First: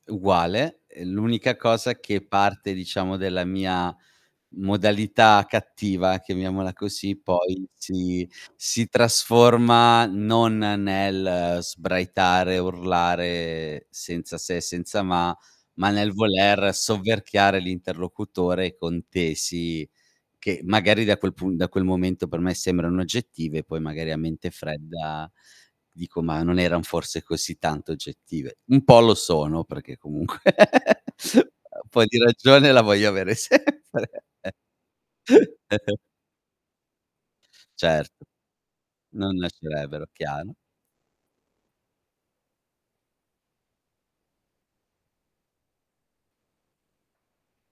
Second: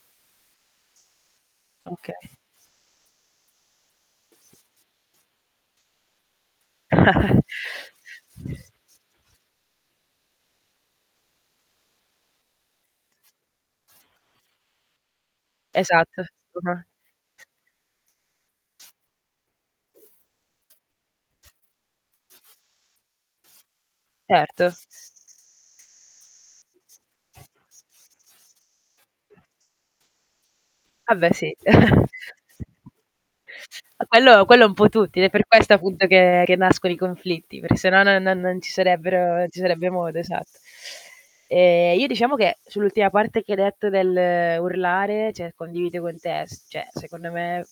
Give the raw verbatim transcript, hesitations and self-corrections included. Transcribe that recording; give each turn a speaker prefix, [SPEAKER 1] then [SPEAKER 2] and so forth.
[SPEAKER 1] Uguale, ehm, l'unica cosa
[SPEAKER 2] Okay.
[SPEAKER 1] che parte diciamo della mia modalità cattiva, chiamiamola così, poi si si trasforma non nel sbraitare, urlare, senza se e senza ma, ma nel
[SPEAKER 2] Esatto.
[SPEAKER 1] voler
[SPEAKER 2] [unintelligible]
[SPEAKER 1] sovverchiare l'interlocutore con tesi che, magari, da quel pun da quel momento per me sembrano oggettive, poi magari a mente
[SPEAKER 2] Erto.
[SPEAKER 1] fredda dico: "Ma non eran forse così tanto oggettive," Un po' lo sono, perché comunque
[SPEAKER 2] Ah beh, sì.
[SPEAKER 1] un po' di ragione la voglio avere sempre.
[SPEAKER 2] Quello quello è un po' tutti. È per questo appunto che che nascono i conflitti, perché se no
[SPEAKER 1] Cert
[SPEAKER 2] non non non ci
[SPEAKER 1] Non
[SPEAKER 2] sarebbero ci sarebbe
[SPEAKER 1] nascerebbero,
[SPEAKER 2] modo.
[SPEAKER 1] chiaro.
[SPEAKER 2] Esatt Ehm, io diciamo che sull'ultima parte che hai detto dell'urlare, ceh condivido con te, s ceh secondo me